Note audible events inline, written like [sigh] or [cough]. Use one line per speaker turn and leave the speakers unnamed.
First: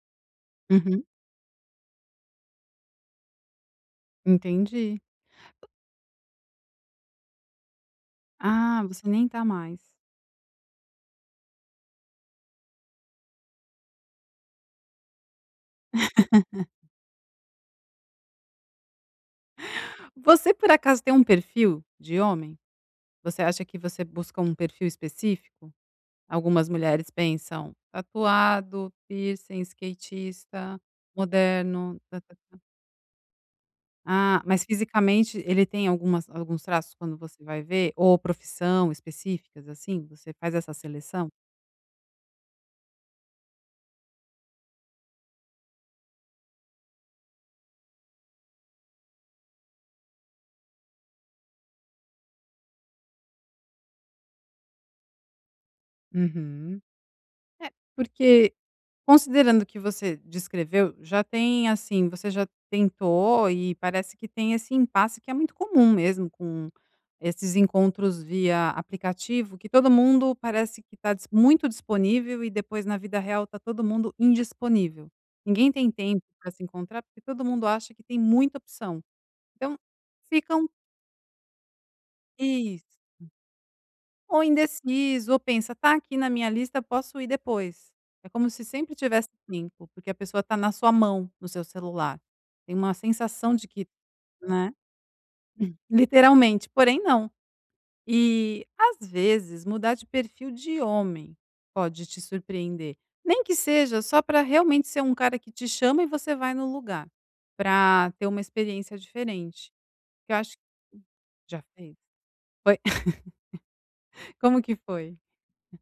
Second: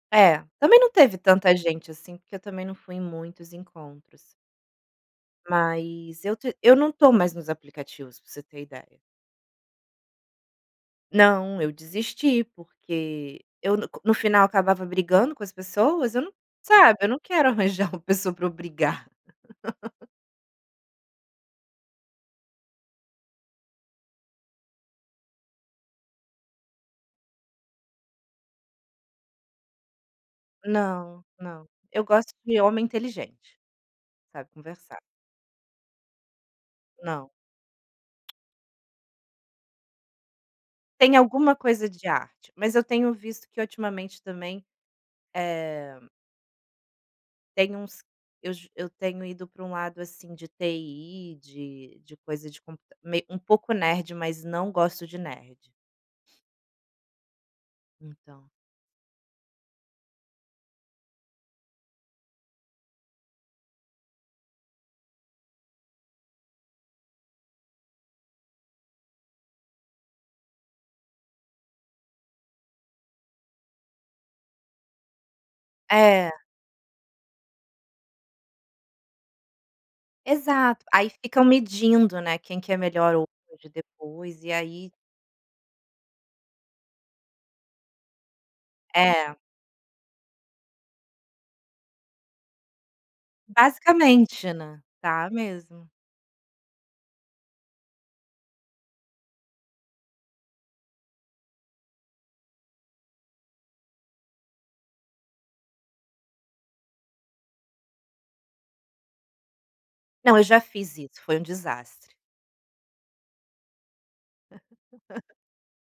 É, também não
Uhum.
teve tanta gente assim, porque eu também não fui em muitos encontros.
Entendi.
Mas eu te eu não tô mais nos aplicativos, pra você ter
Ah,
ideia.
você nem tá mais.
Não, eu desisti, porque eu no co no final acabava brigando com as pessoas, eu não
[laughs]
sabe, eu não quero arranjar uma pessoa para eu brigar. [laughs]
Você por acaso tem um perfil de homem? Você acha que você busca um perfil específico? Algumas mulheres pensam: "Tatuado, piercing, skatista,
Não, não.
moderno,
Eu
tá,
gosto
tá, tá".
de homem inteligente, que
Ah,
sabe
mas
conversar.
fisicamente ele tem algumas alguns traços quando
Não.
você vai ver? Ou profissão específicas, assim? Você faz essa
Tem
seleção?
alguma coisa de arte, mas eu tenho visto que ultimamente também, eh tem uns eu ju eu tenho ido pra um lado, assim, de TI, de de coisa, tipo, u meio um pouco nerd, mas não gosto de nerd.
Uhum. É,
Então
porque considerando o que você descreveu, já tem, assim, você já tentou e parece que tem esse impasse que é muito comum mesmo com esses encontros via aplicativo, que todo mundo parece que tá dis muito disponível e depois, na vida real, está todo mundo indisponível. Ninguém tem tempo
É.
para se encontrar, porque todo mundo acha que tem muita opção. Então, ficam
Exato. Aí ficam medindo, né, quem que é
Isso.
melhor ou pode
Ou
depois, e aí
indeciso, ou pensa: "Tá aqui na minha lista, posso ir depois". É como se sempre tivesse
É.
limpo, porque a pessoa tá na sua mão, no seu celular. Tem uma sensação de que
Basicamente,
né.
né. Tá
[chuckles]
mesmo.
Literalmente, porém, não. E, às vezes, mudar de perfil de homem pode te surpreender, nem que seja só pra realmente ser um cara que te chama e você vai no lugar, pra ter uma experiência diferente. Que eu
Não, eu
acho
já fiz isso, foi um
Já fez?
desastre.
Foi [laughs] como que foi?
[laughs]